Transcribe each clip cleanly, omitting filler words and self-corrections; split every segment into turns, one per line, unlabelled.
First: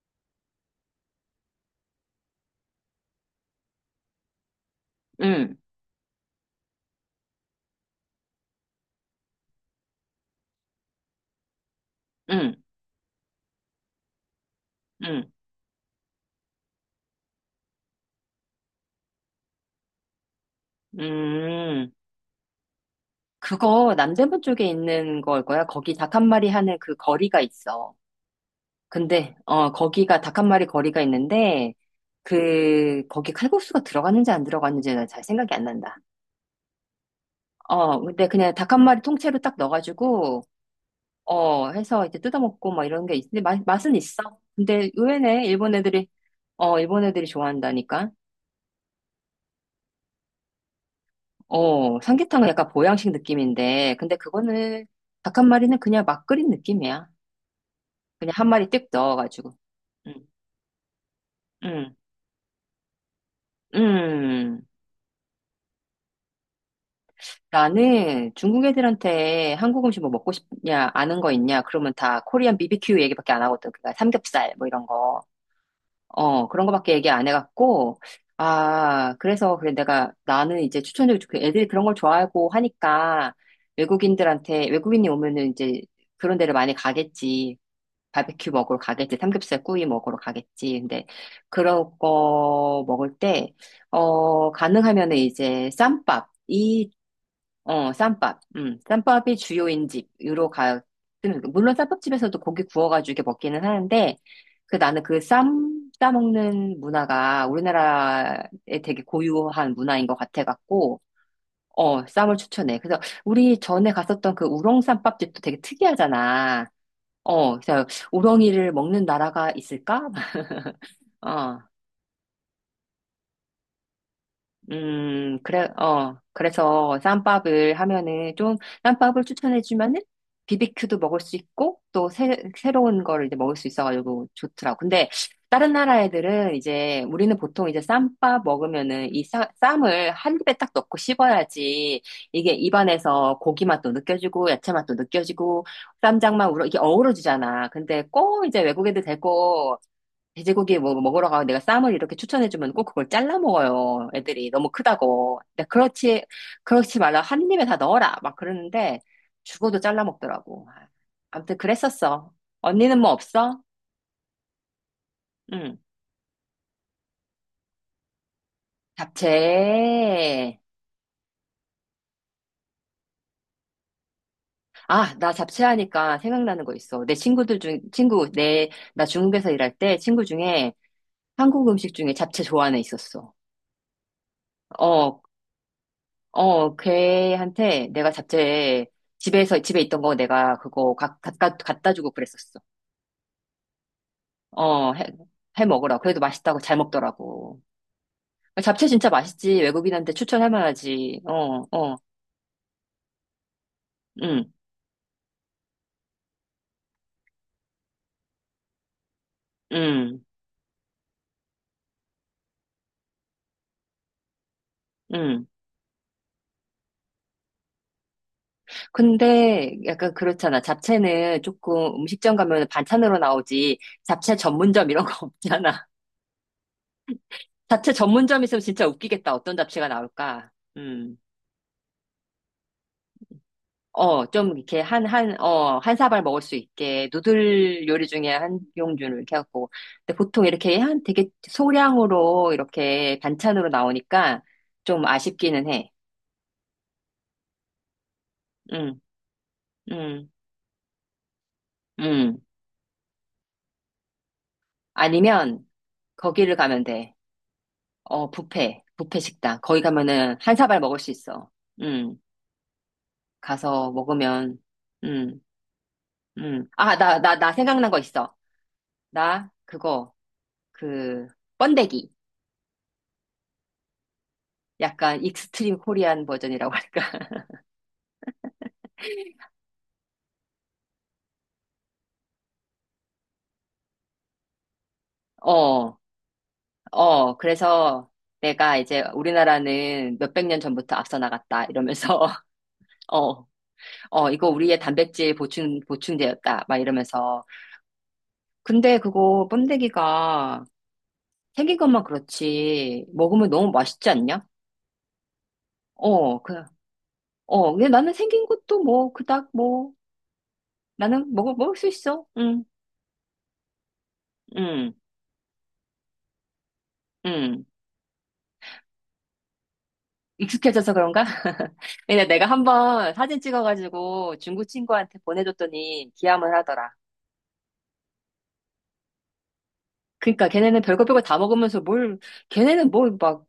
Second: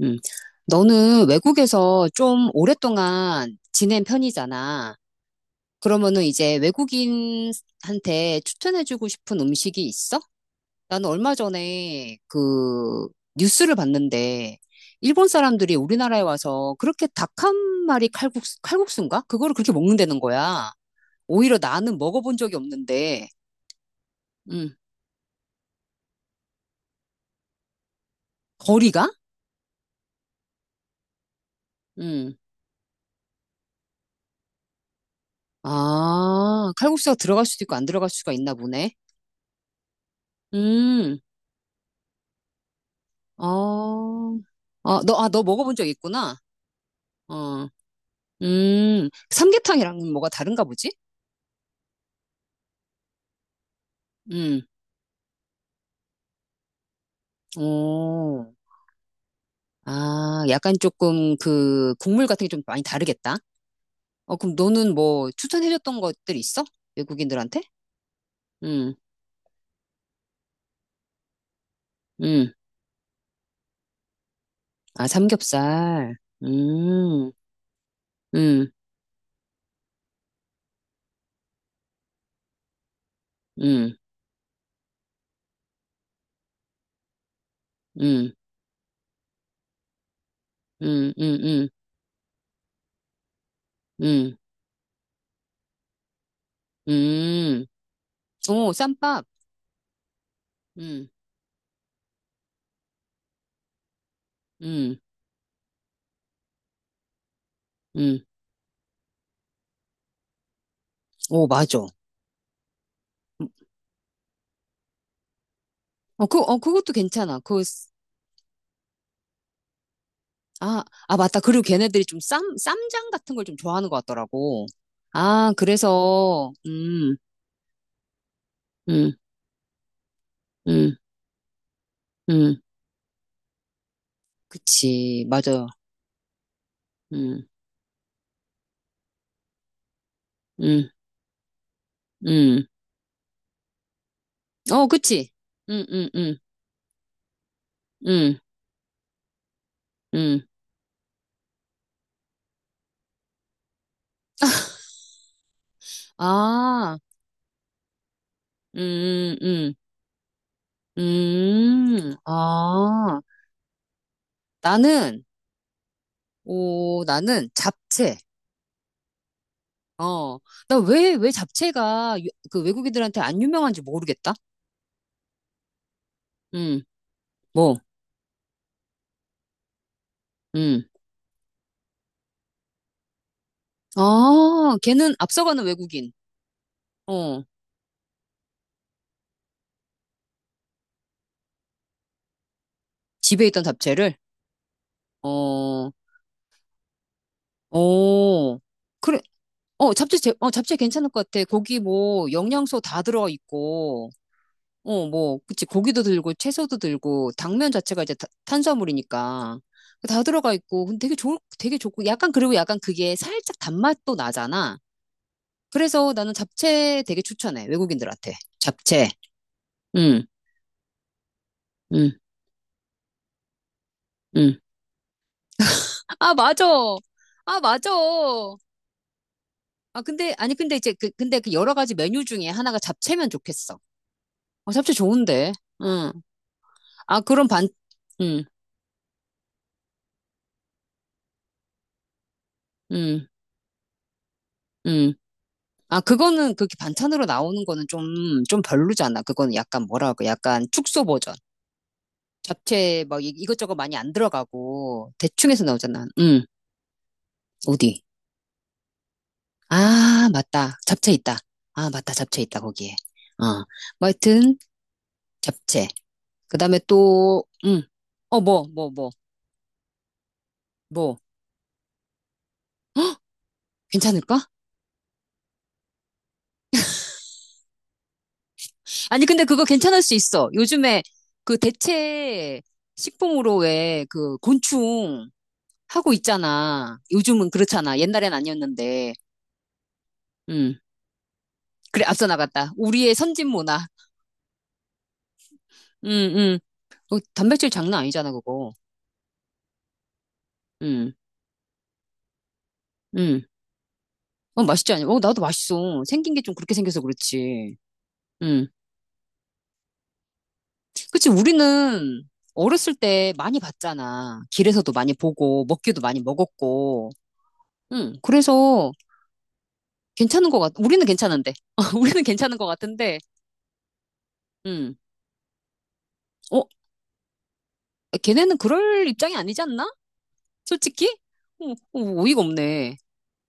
음. 너는 외국에서 좀 오랫동안 지낸 편이잖아.
응,
그러면은 이제 외국인한테 추천해주고 싶은 음식이 있어? 나는 얼마 전에
응,
그 뉴스를 봤는데 일본
응,
사람들이 우리나라에 와서 그렇게 닭 한 마리 칼국수, 칼국수인가? 그거를 그렇게 먹는다는 거야. 오히려
음.
나는 먹어본 적이 없는데,
그거 남대문 쪽에
음,
있는 걸 거야. 거기 닭 한 마리 하는 그 거리가 있어.
거리가?
근데, 거기가 닭 한 마리 거리가 있는데,
음.
그, 거기 칼국수가 들어갔는지 안 들어갔는지는 잘 생각이 안 난다.
아, 칼국수가 들어갈 수도 있고 안 들어갈
근데
수가
그냥
있나
닭 한
보네.
마리 통째로 딱 넣어가지고,
음.
해서 이제 뜯어먹고 막 이런 게 있는데, 맛, 맛은
어,
있어. 근데
어, 아, 너
의외네, 일본
먹어본 적
애들이,
있구나.
일본 애들이
어,
좋아한다니까.
삼계탕이랑은 뭐가 다른가 보지?
삼계탕은 약간 보양식 느낌인데, 근데
음,
그거는 닭 한 마리는 그냥 막 끓인 느낌이야. 그냥
오,
한 마리 띡 넣어가지고. 응,
아, 약간 조금
응,
그 국물 같은 게 좀 많이 다르겠다. 어, 그럼
응.
너는 뭐 추천해줬던 것들 있어? 외국인들한테?
나는 중국
음,
애들한테 한국 음식 뭐 먹고 싶냐, 아는 거 있냐, 그러면 다
음,
코리안 BBQ 얘기밖에 안 하거든. 그니까 삼겹살 뭐 이런
아,
거.
삼겹살.
그런 거밖에 얘기 안
음,
해갖고,
음,
아, 그래서, 그래, 나는 이제 그 애들이 그런 걸 좋아하고 하니까,
음,
외국인들한테, 외국인이 오면은 이제 그런 데를 많이 가겠지.
음,
바베큐 먹으러 가겠지. 삼겹살 구이 먹으러 가겠지. 근데,
음, 음, 음,
그런 거 먹을 때,
음,
가능하면은 이제 쌈밥. 이
음,
쌈밥.
오, 쌈밥.
쌈밥이 주요인 집으로 가,
음,
물론 쌈밥집에서도 고기 구워가지고 이렇게 먹기는 하는데, 그
음,
나는 싸먹는 문화가
음,
우리나라에 되게 고유한 문화인 것 같아갖고,
오, 맞아. 어,
쌈을 추천해. 그래서 우리 전에 갔었던 그 우렁 쌈밥집도 되게
어,
특이하잖아.
그것도 괜찮아.
그래서 우렁이를 먹는 나라가 있을까?
아, 아, 맞다.
어.
그리고 걔네들이 좀 쌈장 같은 걸 좀 좋아하는 것 같더라고. 아,
그래,
그래서,
그래서 쌈밥을 하면은 좀,
음,
쌈밥을 추천해주면은
음,
비비큐도 먹을 수 있고, 또 새,
음.
새로운 거를 이제 먹을 수 있어가지고 좋더라고. 근데
그치. 맞아.
다른 나라 애들은 이제, 우리는
음,
보통 이제 쌈밥 먹으면은 이 쌈, 쌈을 한 입에 딱
음,
넣고 씹어야지, 이게
음.
입안에서 고기 맛도 느껴지고, 야채
어,
맛도
그치.
느껴지고,
음, 음, 음,
쌈장만 우러, 이게 어우러지잖아. 근데
음,
꼭 이제 외국 애들 데리고,
음.
돼지고기 뭐 먹으러 가고 내가 쌈을 이렇게 추천해주면 꼭 그걸 잘라 먹어요. 애들이 너무 크다고. 근데 그렇지, 그렇지
아,
말라. 한 입에 다 넣어라. 막 그러는데
음, 음,
죽어도 잘라 먹더라고. 아, 아무튼 그랬었어. 언니는 뭐
아,
없어?
나는,
응.
오, 나는 잡채. 어,
잡채.
나 왜 잡채가 그 외국인들한테 안 유명한지 모르겠다.
아, 나 잡채 하니까 생각나는 거
음,
있어. 내 친구들
뭐,
중, 친구, 내, 나 중국에서 일할 때 친구 중에
음.
한국 음식 중에 잡채 좋아하는 애 있었어.
아, 걔는
어,
앞서가는 외국인.
어,
어,
걔한테 내가 잡채 집에서 집에 있던 거 내가 그거 갖다 주고 그랬었어.
집에 있던 잡채를.
어, 해, 해
어,
먹으라. 그래도 맛있다고 잘 먹더라고.
어,
잡채 진짜
그래.
맛있지.
어,
외국인한테 추천할
잡채 괜찮을
만하지.
것 같아.
어,
고기
어,
뭐, 영양소 다 들어가 있고,
응,
어, 뭐, 그치. 고기도 들고, 채소도 들고, 당면 자체가 이제 탄수화물이니까.
응,
다 들어가 있고, 근데 되게 좋고, 약간, 그리고 약간 그게 살짝 단맛도 나잖아.
응.
그래서 나는 잡채 되게 추천해. 외국인들한테. 잡채.
근데 약간
응,
그렇잖아. 잡채는 조금
응,
음식점 가면 반찬으로 나오지. 잡채
응.
전문점 이런 거 없잖아.
아, 맞아. 아, 맞아.
잡채 전문점 있으면 진짜 웃기겠다. 어떤 잡채가
아, 근데,
나올까?
아니, 근데 이제,
응.
근데 그 여러 가지 메뉴 중에 하나가 잡채면 좋겠어.
좀
어,
이렇게
잡채
한, 한,
좋은데.
어, 한
응.
사발 먹을 수 있게
아,
누들 요리 중에
응,
한 종류를 이렇게 하고. 근데 보통 이렇게 한 되게 소량으로 이렇게
응,
반찬으로 나오니까 좀
응.
아쉽기는 해.
아, 그거는 그렇게 반찬으로 나오는 거는 좀, 좀
응,
별로잖아. 그거는 약간 뭐라고,
응,
약간 축소 버전.
응.
잡채 막 이것저것 많이 안 들어가고, 대충 해서
아니면
나오잖아. 응,
거기를 가면 돼.
어디?
뷔페, 뷔페 식당. 거기
아,
가면은 한
맞다.
사발 먹을 수
잡채 있다.
있어.
아, 맞다.
응,
잡채 있다, 거기에. 어.
가서
뭐 하여튼,
먹으면, 응,
잡채. 그
응.
다음에
아, 나, 나,
또,
나
응.
생각난 거 있어.
어, 뭐, 뭐, 뭐,
나,
뭐.
그, 번데기.
괜찮을까?
약간 익스트림 코리안 버전이라고 할까?
아니, 근데 그거 괜찮을 수 있어. 요즘에 그 대체 식품으로 왜 그 곤충
어,
하고 있잖아. 요즘은 그렇잖아.
그래서
옛날엔
내가 이제
아니었는데.
우리나라는 몇백 년
음.
전부터 앞서 나갔다
그래,
이러면서,
앞서 나갔다. 우리의
어,
선진 문화.
이거 우리의 단백질
음, 음.
보충제였다 막
어,
이러면서.
단백질 장난 아니잖아, 그거.
근데 그거 번데기가
음,
생긴 것만 그렇지,
음.
먹으면 너무 맛있지 않냐?
어, 맛있지 않냐? 어, 나도 맛있어. 생긴
어,
게 좀
그,
그렇게 생겨서 그렇지.
근데 나는 생긴
음.
것도 뭐, 그닥 뭐,
그치,
나는 먹을 수
우리는
있어. 응,
어렸을 때 많이 봤잖아. 길에서도
응,
많이 보고, 먹기도 많이 먹었고.
응.
응, 그래서
익숙해져서
우리는
그런가?
괜찮은데. 우리는
근데 내가
괜찮은 것
한번
같은데,
사진 찍어가지고 중국
음.
친구한테 보내줬더니 기함을
어,
하더라.
걔네는 그럴 입장이 아니지 않나?
그러니까 걔네는 별거
솔직히?
별거 다
어,
먹으면서 뭘,
어, 어이가
걔네는
없네.
뭘 막,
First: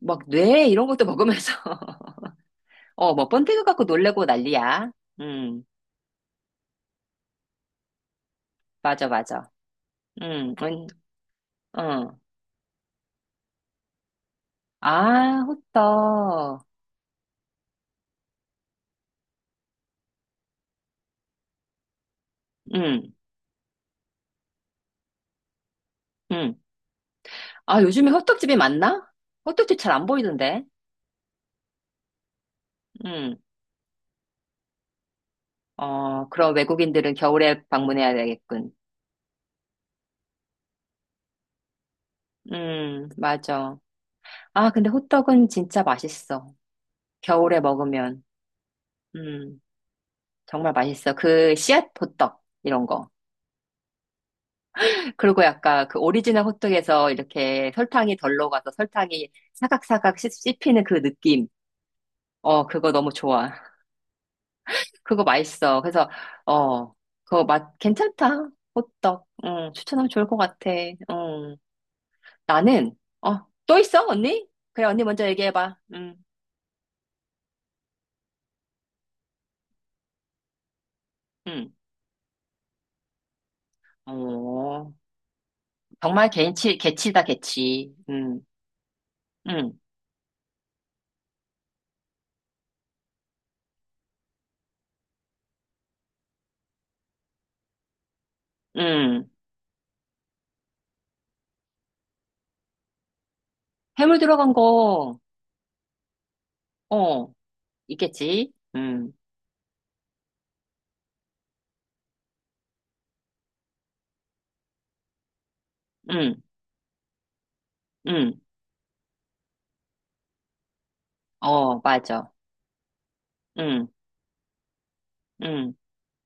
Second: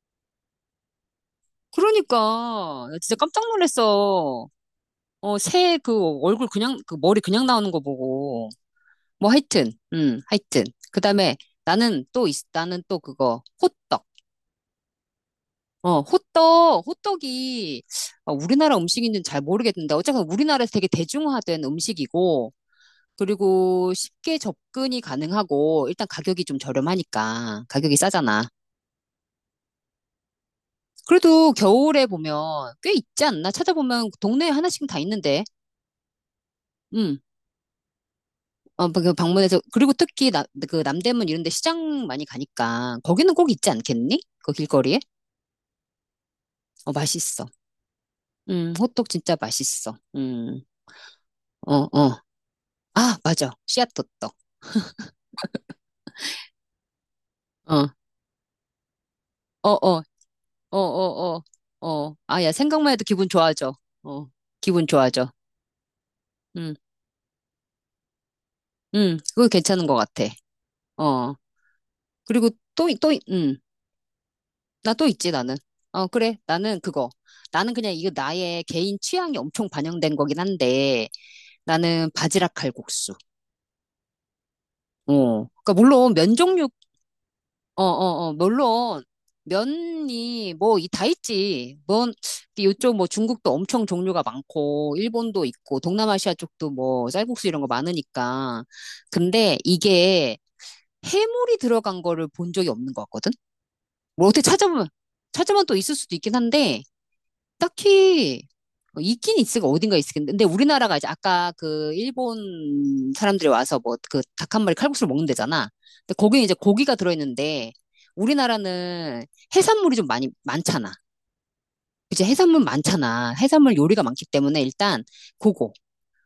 막 뇌 이런 것도 먹으면서.
그러니까, 나 진짜
뭐
깜짝
번데기 갖고 놀래고
놀랐어.
난리야.
어,
음,
새 그 얼굴 그냥, 그 머리 그냥 나오는 거 보고.
맞아,
뭐
맞아.
하여튼,
음,
하여튼.
음,
그 다음에
어.
나는 또 그거, 호떡.
아,
어,
호떡.
호떡이 우리나라 음식인지는 잘 모르겠는데, 어쨌든 우리나라에서 되게 대중화된 음식이고,
음,
그리고 쉽게 접근이 가능하고 일단 가격이
음.
좀 저렴하니까
아,
가격이
요즘에
싸잖아.
호떡집이 많나? 호떡집 잘 안 보이던데.
그래도 겨울에 보면 꽤 있지
음,
않나? 찾아보면 동네에 하나씩은 다 있는데.
그럼 외국인들은
음.
겨울에 방문해야 되겠군.
어, 그 방문해서 그리고 특히 그 남대문 이런 데 시장 많이 가니까 거기는 꼭 있지
맞아.
않겠니? 그
아, 근데
길거리에?
호떡은 진짜 맛있어.
어, 맛있어.
겨울에 먹으면.
호떡 진짜
음,
맛있어. 음.
정말 맛있어. 그
어,
씨앗
어.
호떡, 이런 거.
아, 맞아. 씨앗 호떡.
그리고 약간 그 오리지널 호떡에서 이렇게
어.
설탕이 덜 녹아서 설탕이
어, 어.
사각사각
어,
씹히는 그
어, 어.
느낌.
어. 아, 야,
어, 그거
생각만 해도
너무
기분
좋아.
좋아져. 어. 기분
그거
좋아져.
맛있어. 그래서,
음.
어, 그거 맛, 괜찮다.
응,
호떡.
그거
응,
괜찮은 것
추천하면
같아.
좋을 것 같아.
어.
응.
그리고 또,
나는,
응,
또 있어, 언니? 그래,
나
언니
또
먼저
있지, 나는.
얘기해봐.
어, 그래. 나는 그거. 나는 그냥 이거 나의 개인 취향이 엄청 반영된 거긴 한데,
음.
나는 바지락 칼국수.
어,
어. 그러니까 물론
정말
면 종류,
개치, 개치다,
어,
개치.
어, 어,
음.
물론
응,
면이 뭐 이 다 있지. 뭐 요쪽 뭐 중국도 엄청 종류가 많고, 일본도 있고, 동남아시아 쪽도 뭐 쌀국수 이런 거 많으니까.
응.
근데 이게 해물이 들어간 거를 본 적이 없는 것 같거든.
해물
뭐 어떻게
들어간
찾아보면,
거,
찾보면 또 있을 수도 있긴 한데,
어,
딱히,
있겠지.
어,
응,
있긴 있을까, 어딘가 있을텐데. 근데 우리나라가 이제 아까 그 일본 사람들이 와서 뭐 그 닭 한 마리 칼국수를 먹는 데잖아. 근데
응,
거기는 이제 고기가 들어있는데,
응.
우리나라는 해산물이 좀 많잖아.
어,
그치,
맞아.
해산물 많잖아. 해산물
응,
요리가 많기 때문에 일단,
응,
그거,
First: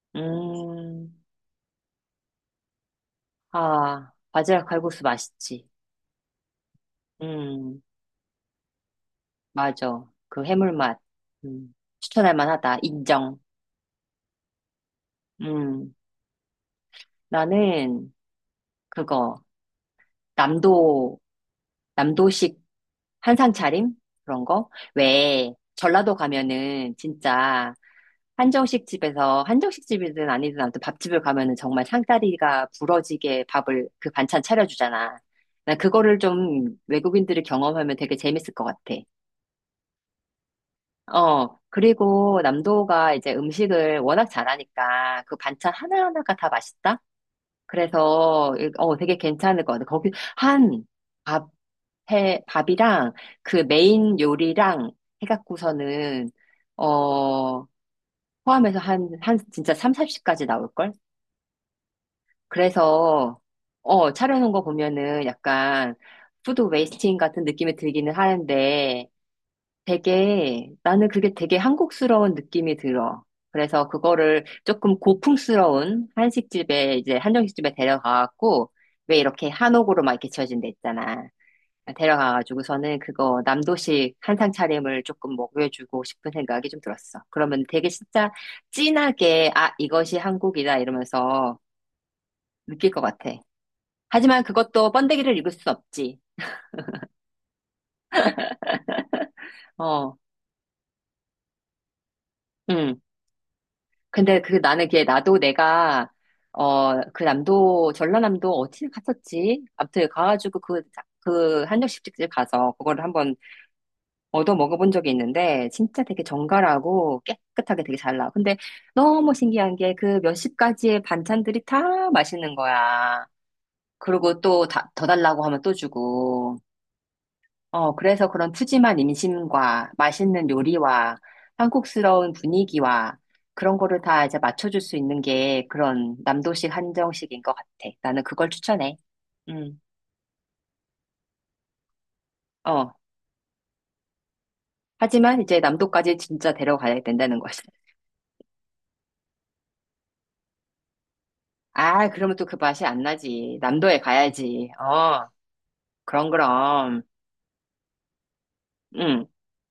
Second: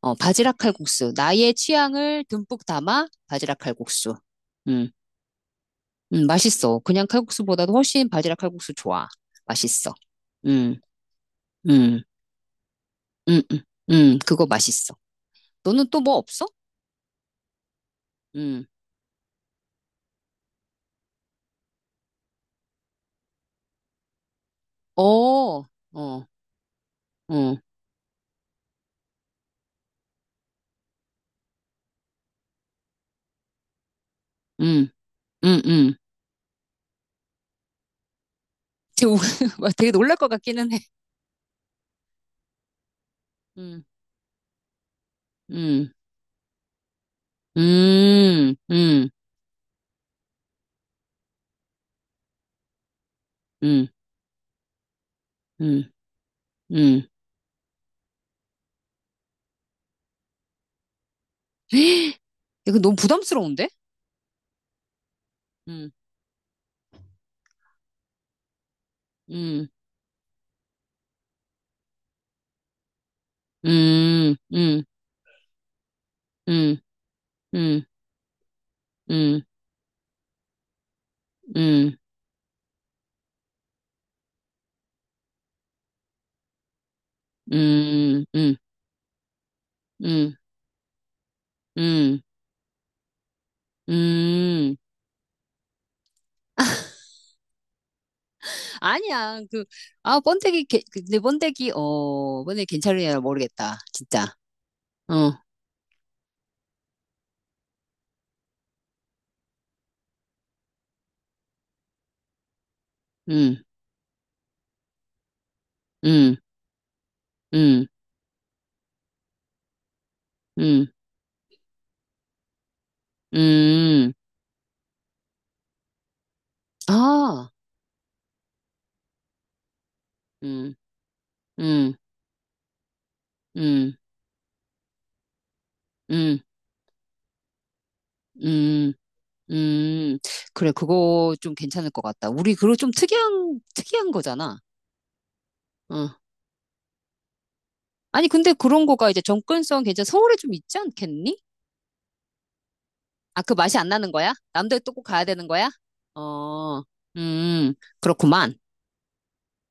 어, 바지락 칼국수.
음.
나의 취향을 듬뿍 담아 바지락
아,
칼국수.
바지락
음.
칼국수 맛있지.
맛있어. 그냥 칼국수보다도
응,
훨씬 바지락 칼국수 좋아. 맛있어.
맞아. 그 해물
음,
맛. 음,
음,
추천할 만하다. 인정.
음, 음, 그거 맛있어. 너는
응.
또 뭐 없어?
나는
음,
그거, 남도 남도식 한상 차림? 그런 거?
어,
왜
어,
전라도
어,
가면은 진짜 한정식 집에서 한정식 집이든 아니든 아무튼 밥집을 가면은 정말 상다리가 부러지게 밥을 그 반찬
음,
차려주잖아.
음,
난
음.
그거를 좀 외국인들이 경험하면 되게 재밌을 것 같아.
되게, 우- 막 되게 놀랄 것 같기는 해.
그리고 남도가 이제
음,
음식을 워낙 잘하니까 그 반찬
음,
하나하나가 다 맛있다? 그래서
음, 음,
되게 괜찮을 것 같아. 거기 한 밥, 밥이랑 그
음,
메인 요리랑
음,
해갖고서는
음.
어 포함해서 한 진짜 3, 4십까지 나올걸?
이거 너무
그래서
부담스러운데?
차려놓은 거 보면은
음,
약간 푸드 웨이스팅 같은 느낌이 들기는 하는데
음,
되게, 나는 그게 되게 한국스러운 느낌이 들어. 그래서
음,
그거를
음,
조금 고풍스러운
음,
한식집에, 이제 한정식집에
음,
데려가갖고, 왜
음,
이렇게 한옥으로 막 이렇게 지어진 데 있잖아.
음,
데려가가지고서는 그거 남도식 한상 차림을 조금 먹여주고 싶은 생각이 좀 들었어. 그러면 되게
음,
진짜
음,
진하게, 아,
음,
이것이
음.
한국이다 이러면서
음.
느낄 것 같아. 하지만
음.
그것도 번데기를 익을 수 없지.
아니야.
어,
아, 번데기, 개- 그, 근데 번데기, 어, 번데기
응.
괜찮으냐 모르겠다. 진짜.
근데 그 나는 그게
어,
나도 내가 그 남도 전라남도 어디 갔었지? 아무튼 가가지고 그 한정식집집 가서 그거를 한번
음,
얻어 먹어본 적이 있는데 진짜 되게
음,
정갈하고 깨끗하게
음,
되게 잘 나와. 근데 너무 신기한 게 그 몇십
음,
가지의 반찬들이 다 맛있는 거야.
음.
그리고 또 다, 더 달라고 하면 또 주고.
아,
어, 그래서 그런 푸짐한 임신과 맛있는
음,
요리와
음,
한국스러운 분위기와 그런
음,
거를 다 이제 맞춰줄 수 있는 게 그런
음,
남도식 한정식인 것 같아. 나는 그걸
음,
추천해. 음,
음. 그래, 그거 좀 괜찮을 것 같다. 우리 그거 좀
어.
특이한, 특이한 거잖아.
하지만 이제 남도까지
어.
진짜 데려가야 된다는 거지.
아니, 근데 그런 거가 이제 접근성 서울에 좀 있지 않겠니?
아, 그러면 또 그 맛이 안
아, 그
나지.
맛이 안
남도에
나는 거야?
가야지.
남도에 또 꼭 가야
어,
되는 거야?
그럼,
어,
그럼.
음, 그렇구만.
음.